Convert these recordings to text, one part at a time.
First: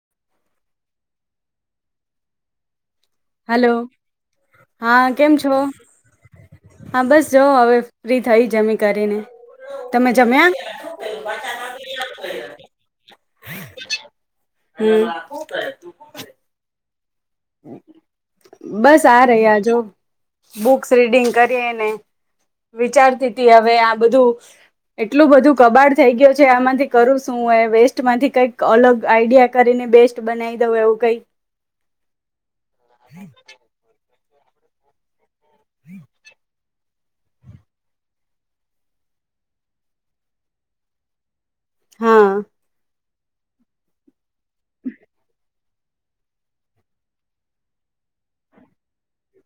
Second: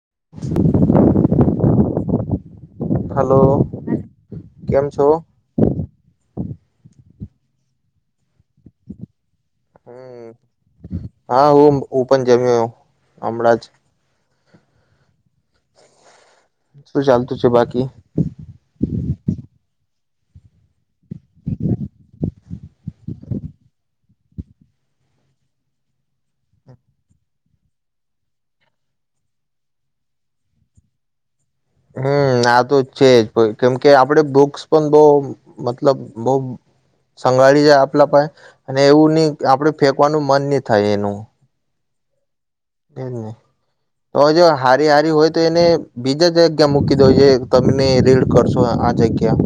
[inaudible] Hello હા કેમ છો હા બસ જો હવે ફ્રી થઈ જમી કરીને તમે હમ જમ્યા હા હું હું પણ જમ્યો એ અમરાજ હમ શું ચાલતું છે બાકી બસ આ રહી આજો. બુક રીિંગ કરી વિચારતી હવે આ બધું એટલું બધું કબાડ થઈ ગયું છે આમાંથી કરું શું વેસ્ટ માંથી કઈક અલગ આઈડિયા કરીને બેસ્ટ બનાવી દઉં એવું કઈ. હમ આ તો છે જ કેમ કે આપડે બુક્સ પણ બહુ મતલબ બહુ સંઘાળી જાય આપલા પાસે અને એવું નહી આપડ ફેંકવાનું મન નહિ થાય એનું હા જ નહી તો જો હારી હારી હોય તો એને બીજા જગ્યા મૂકી દઉ જે તમેને રીડ કરશો આ જગ્યા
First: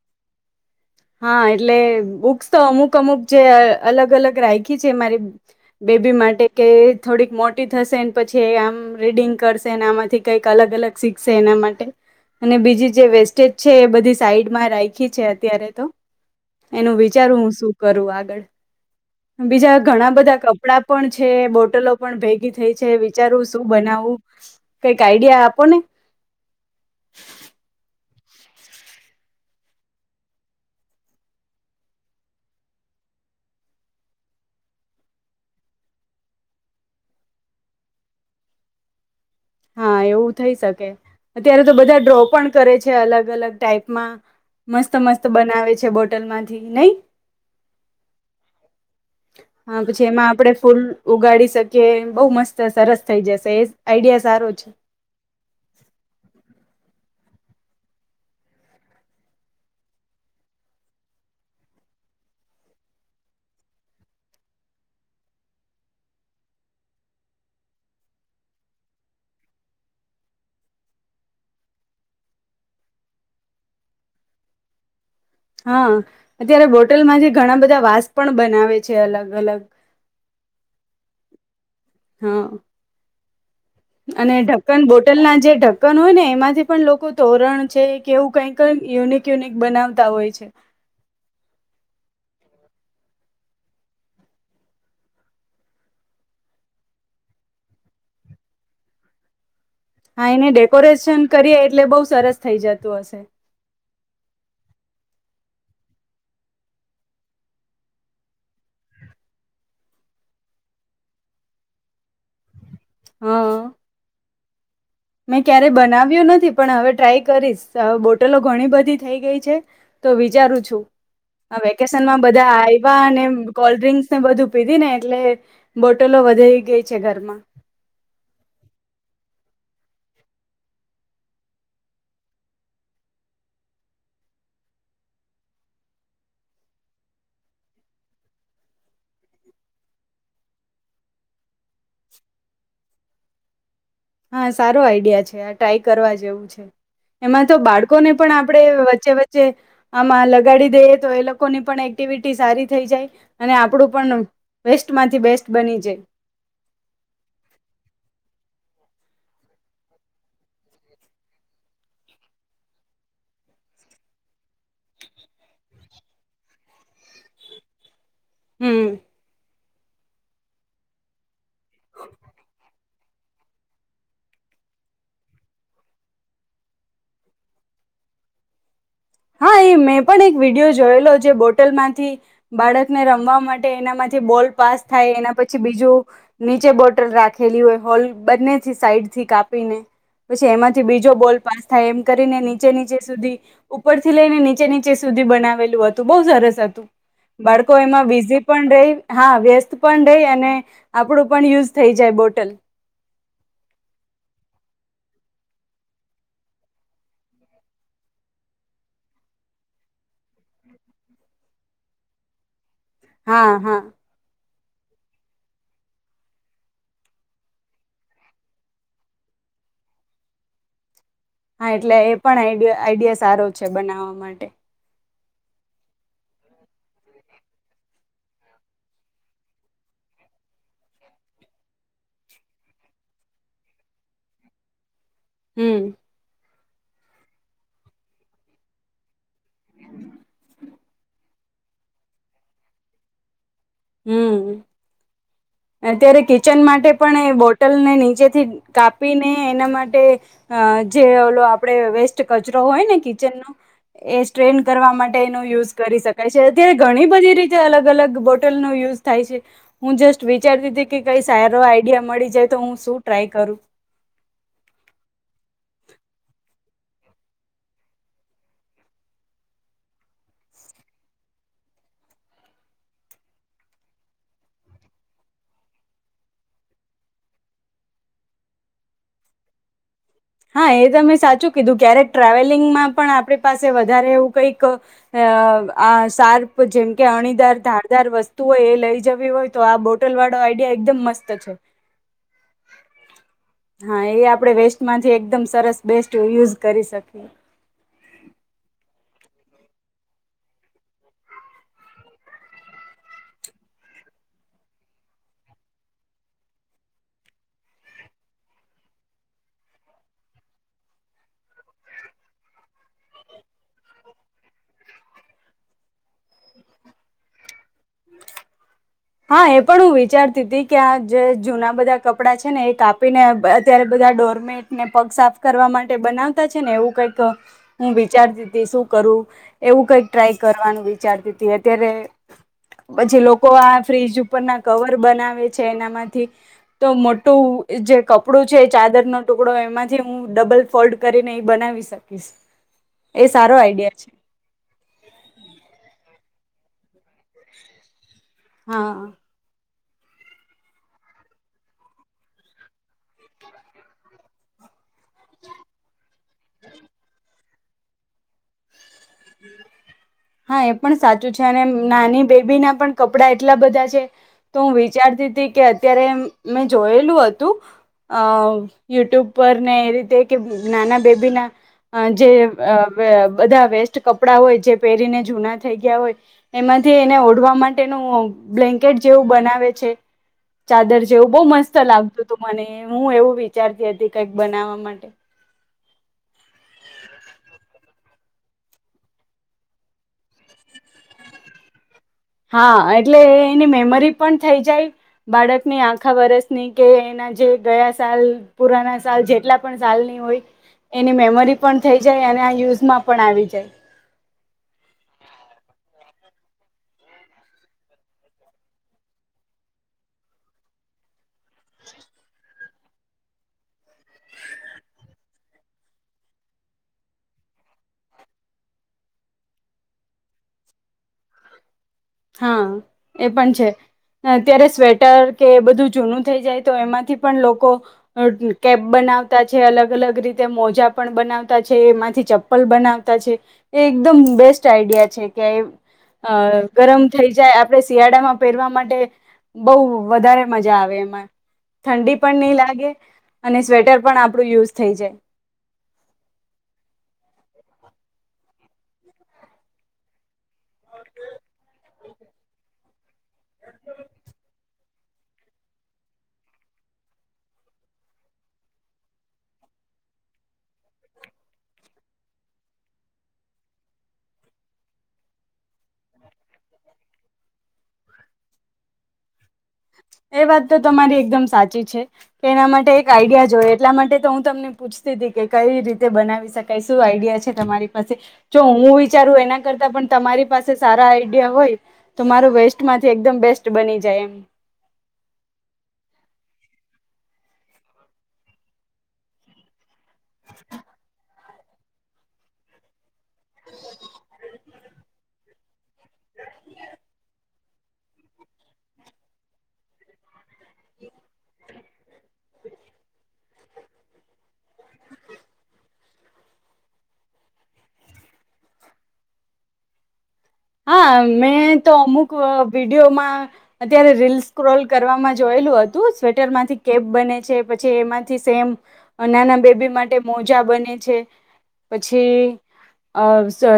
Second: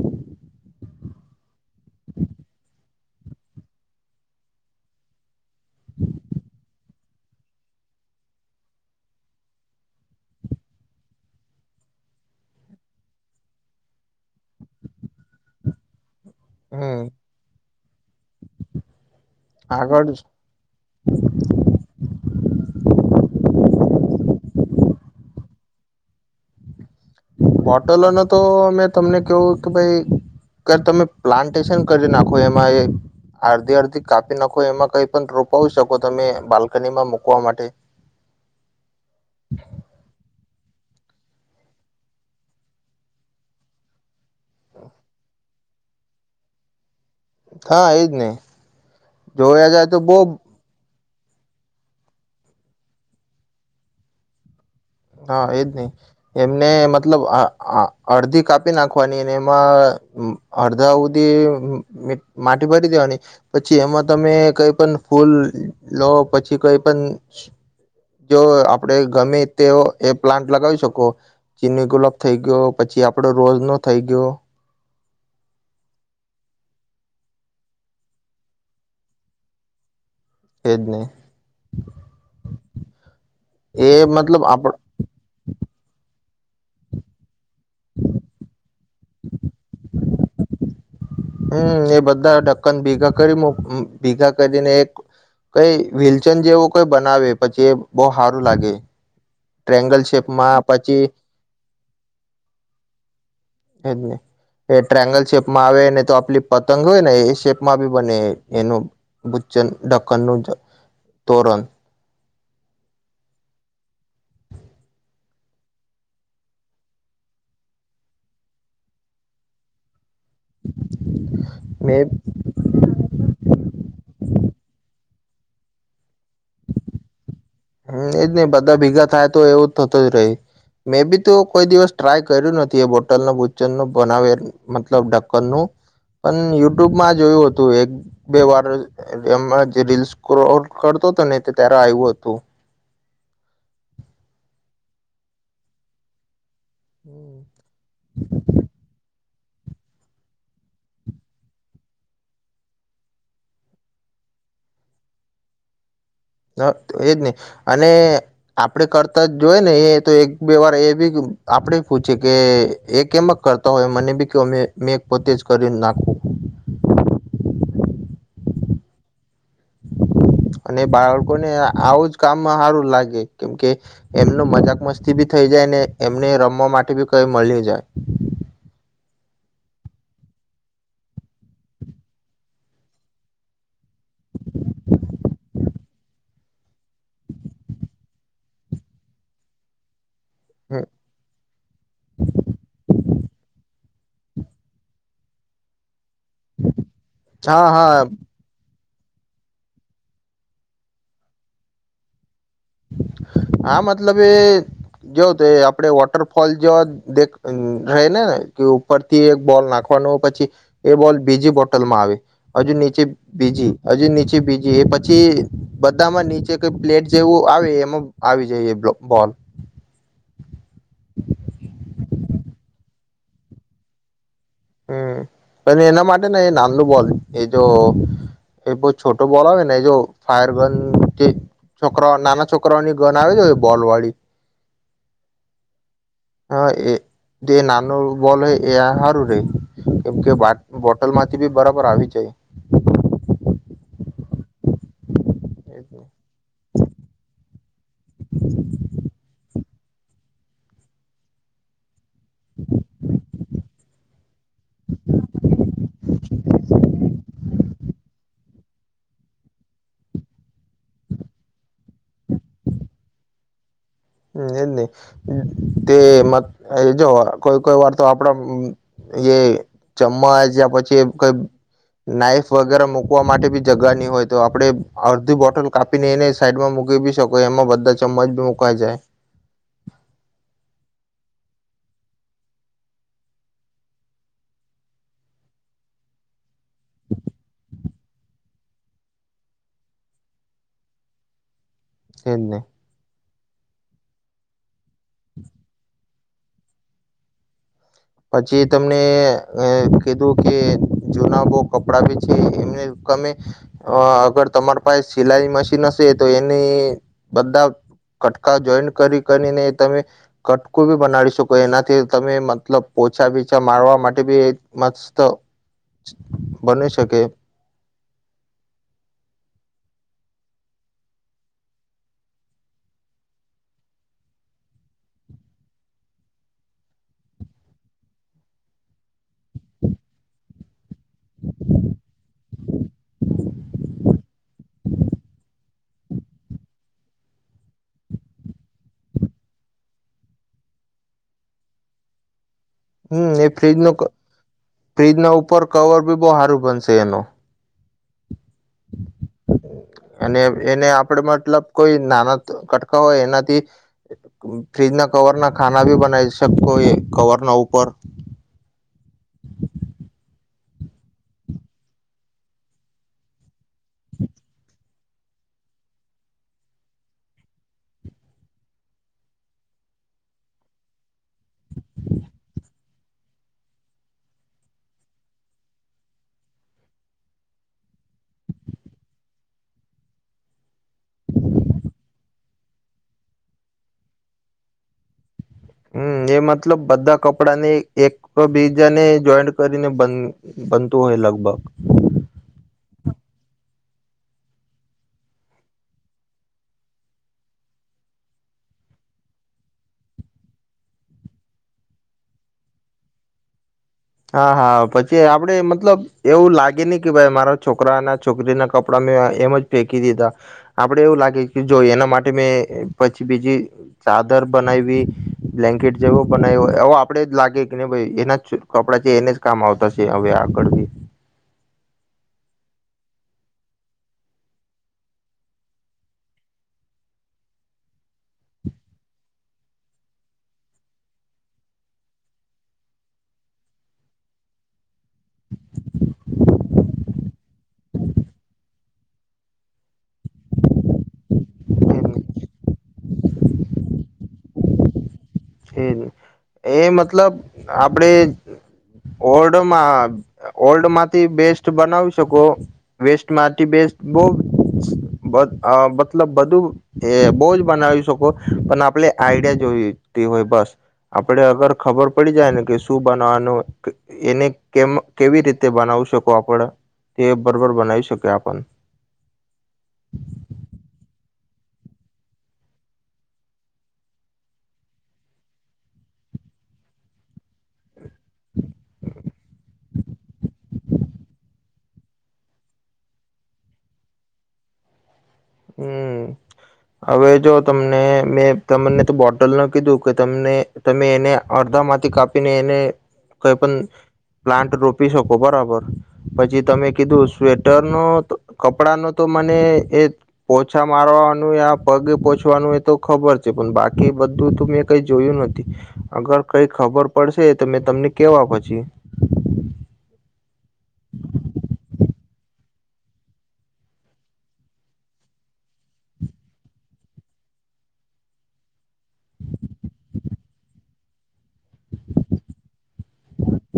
હા એટલે બુક્સ તો અમુક અમુક જે અલગ અલગ રાખી છે મારી બેબી માટે કે થોડીક મોટી થશે પછી એ આમ રીડિંગ કરશેને આમાંથી કંઈક અલગ અલગ શીખશે એના માટે અને બીજી જે વેસ્ટેજ છે એ બધી સાઈડમાં રાખી છે અત્યારે તો એનું હમ વિચારું હું શું કરું આગળ બીજા ઘણા આગળ બધા કપડાં પણ છે બોટલો પણ ભેગી થઈ છે વિચારવું શું બનાવું કઈક આઈડિયા આપોને. બોટલોનો તો મે તમને કેવું કે ભાઈ કા તમે પ્લાન્ટેશન કરી નાખો એમાં એ અડધી અડધી કાપી નાખો એમાં કઈ પણ રોપાવી શકો તમે બાલ્કનીમાં મુકવા માટે. હા એવું થઇ શકે. કે અત્યારે તો બધા ડ્રો પણ કરે છે અલગ-અલગ ટાઈપમાં મસ્ત-મસ્ત બનાવે છે બોટલમાંથી નહીં? હા એજ ને જોયા હા જાય તો પછી બહુ એમાં આપણે ફૂલ ઉગાડી શકીએ બહુ મસ્ત સરસ થઈ જશે એ આઈડિયા સારો છે. હા એજ ને એમને એમ મતલબ આ આ અડધી કાપી નાખવાની અને એમાં અડધા ઉધી મી માટી ભરી દેવાની પછી એમાં તમે કઈ પણ ફૂલ લો પછી કઈ પણ જો આપણેે ગમે તેઓ એ પ્લાન્ટ લગાવી શકો ચીની ગુલાબ થઈ ગયો પછી આપડો રોઝ નો થઈ ગયો. હા અત્યારે બોટલમાંથી ઘણા બધા વાસ પણ બનાવે છે અલગ-અલગ. એજને. હ. એ અને મતલબ આપ ઢક્કન બોટલના જે ઢક્કન હોય ને એમાંથી પણ લોકો તોરણ છે કે એવું કઈક કઈક યુનિક યુનિક બનાવતા હોય છે. હમ્મ, એ બધા ઠક્કન ભેગા કરી ભેગા કરીને એક કઈ વિલચન જેવું કઈ બનાવે પછી એ બહુ હારું લાગે. ટ્રેંગલ હા એને શેપમાં પછી ડેકોરેશન કરીએ એટલે બઉ સરસ થઈ જતું હશે. માઆવે ને તો આપલી પતંગ હોય ને એ શેપમાં બી બને એનું ભુચ્ચન ઢક્કનનું તોરણ. હા. મેં ક્યારે બનાવ્યું નથી પણ હવે ટ્રાય કરીશ બોટલો ઘણી બધી થઈ ગઈ છે. તો વિચારું છું મેં વેકેશનમાં બધા આયવા અને કોલ્ડ ડ્રિંકસને બધું પીધી ને એટલે બો ટલો વધાઈ ગઈ છે ઘરમાં. હમ્મ, એજ ને બધા ભેગા થાય તો એવું થતું જ રેય મે બી તો કોઈ દિવસ ટ્રાય કર્યું નથી એ બોટલના બુચ્ચનનો બનાવે મતલબ ઢક્કન નું પણ યુટ્યુબમાં જોયું હતું એક બે વાર એમ જ રીલ સ્ક્રોલ કરતો હતો ને ત્યારે આવ્યું હતું. હા સારો આઈડિયા છે આ ટ્રાય કરવા જેવું છે. એમાં તો બાળકોને પણ આપણે વચ્ચે વચ્ચે જે આમાં લગાડી દઈએ તો એ લોકોની પણ એક્ટિવિટી સારી થઈ જાય અને આપણું પણ બેસ્ટમાંથી બેસ્ટ બની જાય. હા, આપણે કરતા જોઈ ને એ તો એક બે વાર એ બી આપણે પૂછે કે એ એમ જ કરતા હોય મને બી કેવ મેં એક પોતે જ કરી નાખુ. હમ્મ. અને બાળકોને આવું જ કામમાં હારું લાગે કેમકે એમનો મજાક મસ્તી ભી થઈ જાય ને એમને રમવા માટે બી કઈ મલી જાય. હા એ મેં પણ એક વિડીયો જોયેલો જે બોટલમાંથી બાળકને રમવા માટે એનામાંથી બોલ પાસ થાય એના પછી બીજું નીચે બોટલ રાખેલી હોય હોલ બંનેથી સાઈડથી કાપીને પછી એમાંથી હમ. બીજો બોલ પાસ થાય એમ કરીને નીચે નીચે સુધી ઉપરથી લઈને નીચે નીચે સુધી બનાવેલું હતું. બહુ સરસ હતું હા બાળકો એમાં હા બીઝી પણ રેય હા વ્યસ્ત પણ રઈ અને આપણું પણ યુઝ થઈ જાય બોટલ હા મતલબ એ જોવ તો આપડે વોટરફોલ જો દે રહે ને ને કે ઉપરથી એક બોલ નાખવાનોય પછી, એ બોલ બીજી બોટલમાં આવે. હજુ નીચે હા બીજી હા હજુ નીચે બીજી પછી બધામાં નીચે કઈ પ્લેટ જેવું આવે એમાં આવી જાય બોલ હા એટલે એ પણ આઈ આઈડિયા સારો છે બનાવા માટે હમ પણ એના માટે ને એ નાનો બોલ એ જો એ બહ છોટો બોલ આવે ને એ જો ફાયર ગન જે છોકરાઓ નાના છોકરાઓની ગન આવે છે બોલ વાળી હમ એ દ નનુ બોલે એ હારું રે કેમ કે બોટલ માંથી બી બરાબર આવી જાય હમ અત્યારે કિચન માટે પણ એ બો લ ને નીચેથી કાપીને એ એના માટે જે ઓ આપડ વ કચરો હોય ને કિચન નો એ સ્ટ્રેન કરવા માટે એનું યુઝ કરી શકાય છે અત્યારે ઘણી બધી રીતે અલગ અલગ બોટ યુઝ થાય છે હું જસ્ટ વિચારતી હતી કે કઈ સારો આઈડિયા મળી જાય તો હું શું ટ્રાય કરું હ એજ નહી તે જો કોઈ કોઈ વાર તો આપડા એ ચમ્મચ યા પછી કઈ નાઈફ વગેરે મુૂકવા માટે બી જગા ની હોય તો આપણેે અડધી બોટલ કાપીને એને સાઈડમાં મૂકી બી શકો એમાં બધા ચમ્મચ બી મુકવાઈ જાય હા એ તમે સાચું કીધું ક્યારેક ટ્રાવેલિંગમાં પણ આપણી પાસે વધારે એવું કઈક સાર જેમ કે અણીદાર ધા ાર વસ્તુ હોય એ લઈ જવી હોય તો આ બોટલ વાળો આઈડિયા એકદમ મસ્ત છે એને હા એ આપડે વેસ્ટમાં જે એકદમ સરસ બેસ્ટ યુઝ કરી શકી પછી તમને કીધું કે જુના બહ કપડા બી છે એમને તમે અગર તમારા પાસે સિલાઈ મશીન હશે તો એને બધા કટકા જોઈન્ટ કરી કરીને તમે કટકોું બી બનાવી શકો એનાથી તમે મતલ ઓછા બીછા મારવા માટે બી મસ્ત તો બને શકે હા એ પણ હું વિચારતી હતી કે આ જે જૂના બધા કપડાં છે ને એ કાપીને અત્યારે બધા ડોરમેટને પગ સાફ કરવા માટે બનાવતા છે ને એવું કઈક હું વિચારતી હતી શું કરું એવું કઈક ટ્રાય કરવાનું વિચારતી હતી અત્યારે પછી લોકો આ ફ્રીજ ઉપરના કવર બનાવે છે એનામાંથી તો મોટું જે કપડું છે ચાદરનો ટુકડો એમાંથી હું ડબલ ફોલ્ડ કરીને એ બનાવી શકીશ હમ એ સારો ફ્રીજ આઈડિયા છે [inaudible] ફ્રીજ ના ઉપર કવર બો હારું બનશે એનો હા અને એને આપડ મતલબ કોઈ નાના કટકા હોય એનાથી ફ્રીજ ના કવર ના ખાના ભી બનાય છે કોઈ કવર ના ઉપર હા એ પણ સાચું છે અને નાની બેબી ના પણ કપડા એટલા બધા છે તો હું વિચારતી હતી કે અત્યારે મેં જોયેલું હતું અ યુટ્યુબ પર ને એ રીતે કે નાના બેબીના જે બધા વેસ્ટ કપડા હોય જે પહેરીને જૂના થઈ ગયા હોય એમાંથી એને ઓઢવા માટેનું બ્લેન્કેટ જેવું બનાવે છે ચાદર જેવું બો મસ્ત લાગતું હતું મને હું એવું વિચારતી હતી કઈક બનાવા માટે હમ એ મતલબ બધા કપડા ને એક બીજાને જોઈન્ટ કરીને બનતું હોય લગભગ હા એટલે એની મેમરી પણ થઈ જાય બાળકની આખા વરસની કે એના જે ગયા સાલ પુરાના સાલ જેટલા પણ સાલની હોય એની મેમરી પણ થઈ જાય અને આ યુઝમાં પણ આવી જાય હા હા પછી આપડે મતલબ એવું લાગે ની કે ભાઈ મારા છોકરા ના છોકરીના કપડાં મેં એમ જ ફેંકી દીધા આપડે એવું લાગે જો એના માટે મેં પછી બીજી ચાદર બનાવીવી બ્લેન્કેટ જેવો બનાવ્યો એ‌ આપડે જ લાગે કેને ભાઈ એના કપડા છે એને જ કામ આવતા છે હવે આગળ હા એ પણ છે અત્યારે સ્વેટર કે એ બધું જૂનું થઈ જાય તો એમાંથી પણ લોકો કેપ બનાવતા છે અલગ અલગ રીતે મોજા પણ બનાવતા છે એમાંથી ચપ્પલ બનાવતા છે એ એકદમ બેસ્ટ આઈડિયા છે કેય અ ગરમ થઈ જાય આપણે શિયાળામાં પહેરવા માટે બોઉ વધારે મજા આવે એમાં એમ ઠંડી પણ નહી લાગે અને સ્વેટર પણ આપણું યુઝ થઈ જાય એ મતલબ આપડે ઓલ્ડમાં ઓલ્ડ માંથી બેસ્ટ બનાવી શકો વેસ્ટ માંથી બેસ્ટ બો મતલબ બધું બો જ બનાવી શકો પણ આપડ આઈડિયા જોયું હોય બસ આપણે અગર ખબર પડી જાય ને કે શું બનાવાનું એને કેવી રીતે બનાવી શકો આપડ તે બરોબર બનાવી શકીએ આપ એ વાત તો તમારી એકદમ સાચી છે કે એના માટે એક આઈડિયા જોય એટલા માટે તો હું તમને પૂછતી હતી કે કઈ રીતે બનાવી શકાય શું આઈડિયા છે તમારી પાસે જો હું વિચારું એના કરતા પણ તમારી પાસે સારા આઈડિયા હોય તો માર વેસ્ટ માંથી એકદમ બેસ્ટ બની જાય એમ હમ હવે જો તમને મેં તમને તો બોટલ કીધું તમને તમે એને અડધા માંથી કાપીને એને કઈ પણ પ્લાન્ટ રોપી શકો બરાબર પછી તમે કીધું સ્વેટર નો કપડા નો તો મને એ પોછા મારવાનું પગે પોહચવાનું એ તો ખબર પણ બાકી બધું મેં કઈ જોયું નથી અગર કઈ ખબર પડશે તો મેં તમને કેવા પછી હા મેં તો અમુક વિડીયોમાં અત્યારે રીલ સ્ક્રોલ કરવામાં જોયેલું હતું સ્વેટર માંથી કેપ બને છે પછી એમાંથી સેમ નાના બેબી માટે મોજા બને છે પછી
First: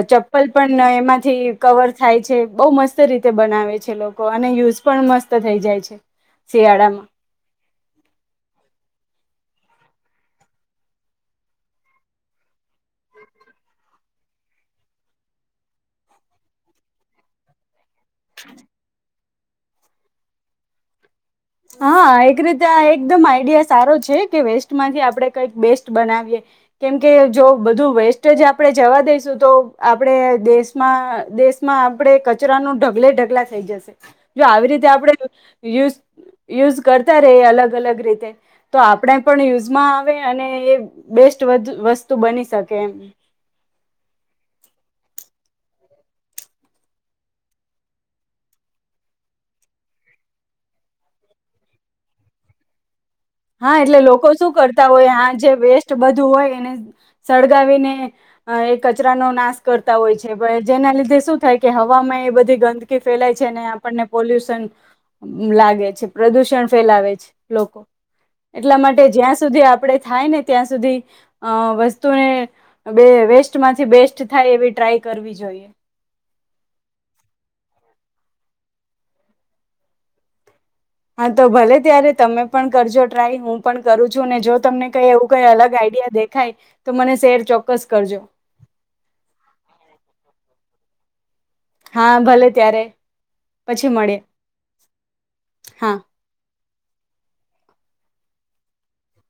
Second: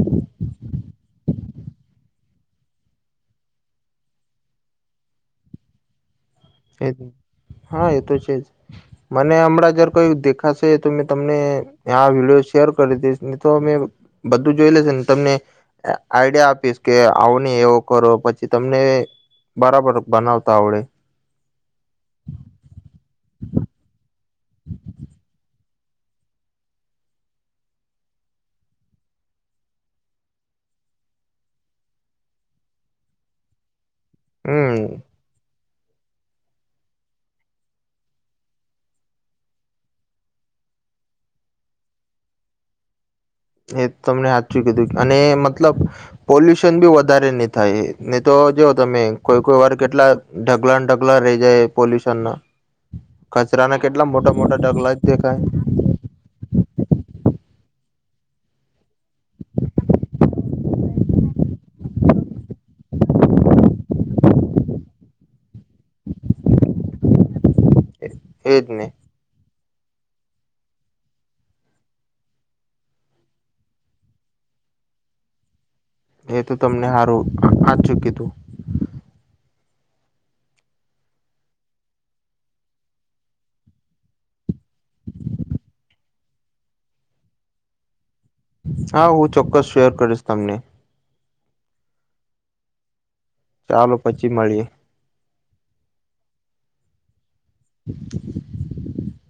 ચપ્પલ પન એમાંથી કવર થાય છે બો મસ્ત રીતે બનાવે છે એલોકો અને યુઝ પણ મસ્ત થઈ જાય છે એ શિયાળામાં હા એ તો છે જ મને હમણાં અગર કોઈ દેખાશે તો મેં તમને વિડીયો શેર કરી દઈશ ને તો અમે બધું જોઈ લેશે ને તમને આઈડિયા આપીશ કે આવોને એવો કરો પછી તમને બરાબર બનાવતા આવડે હા એક રીતે આ એકદમ આઈડિયા સારો છે કે વેસ્ટમાંથી આપડણે કંઈક બેસ્ટ બનાવીએ કેમકે જો બધું વેસ્ટ જ આપણે જવા દઈશું તો આપણે દેશમાં દેશમાં આપણે કચરાનું ઢગલે ઢગલા થઈ જશે જો આવી રીતે હમ આપડે સુ યુઝ કરતા ર અલગ અલગ રીતે તો આપણે પણ યુઝમાં આવે અને એ બેસ્ટ વસ્તુ બની શકે એમ એ તમને સાાચું કીધું અને મતલબ પોલ્યુશન બી વધારે નહી થાય નહી તો જોવ તમે કોઈ કોઈ વાર કેટલા ઢગલા ઢગલા રહી જાય પોલ્યુશનના હા એટલે લોકો શું કરતા જ હોય હા જે દેખાય વેસ્ટ બધું હોય એને સ ઉગાવીને એ કચરાનો નાશ કરતા હોય છે પણ જેના લીધે શું થાય કે હવામાં એ બધી ગંદકી ફેલાય છે અને આપણને પોલ્યુશન લાગે છે પ્રદુષણ ફેલાવે છે લોકો એજ એટલા ને માટે જ્યાં સુધી આપ આપણે થાય ને ત્યાં સુધી અ વસ્તુને બે વસ્ટમાંથી બેસ્ટ થાય એવી ટ્રાય કરવી જોઈએ એ તો તમને સારું આજ ચુકી હતું હા તો ભલે ત્યારે તમે પણ કરજો ટ્રાય હું પણ કરું છું ને જો તમને કઈ એવું કઈ અલગ આઈડિયા દે ખાય તો મને શેર ચોક્કસ કરજો. હા હું ચોક્કસ શેર કરીશ તમને હા ભલે ત્યારે ચાલો પછી મળીએ. હા, [inaudible]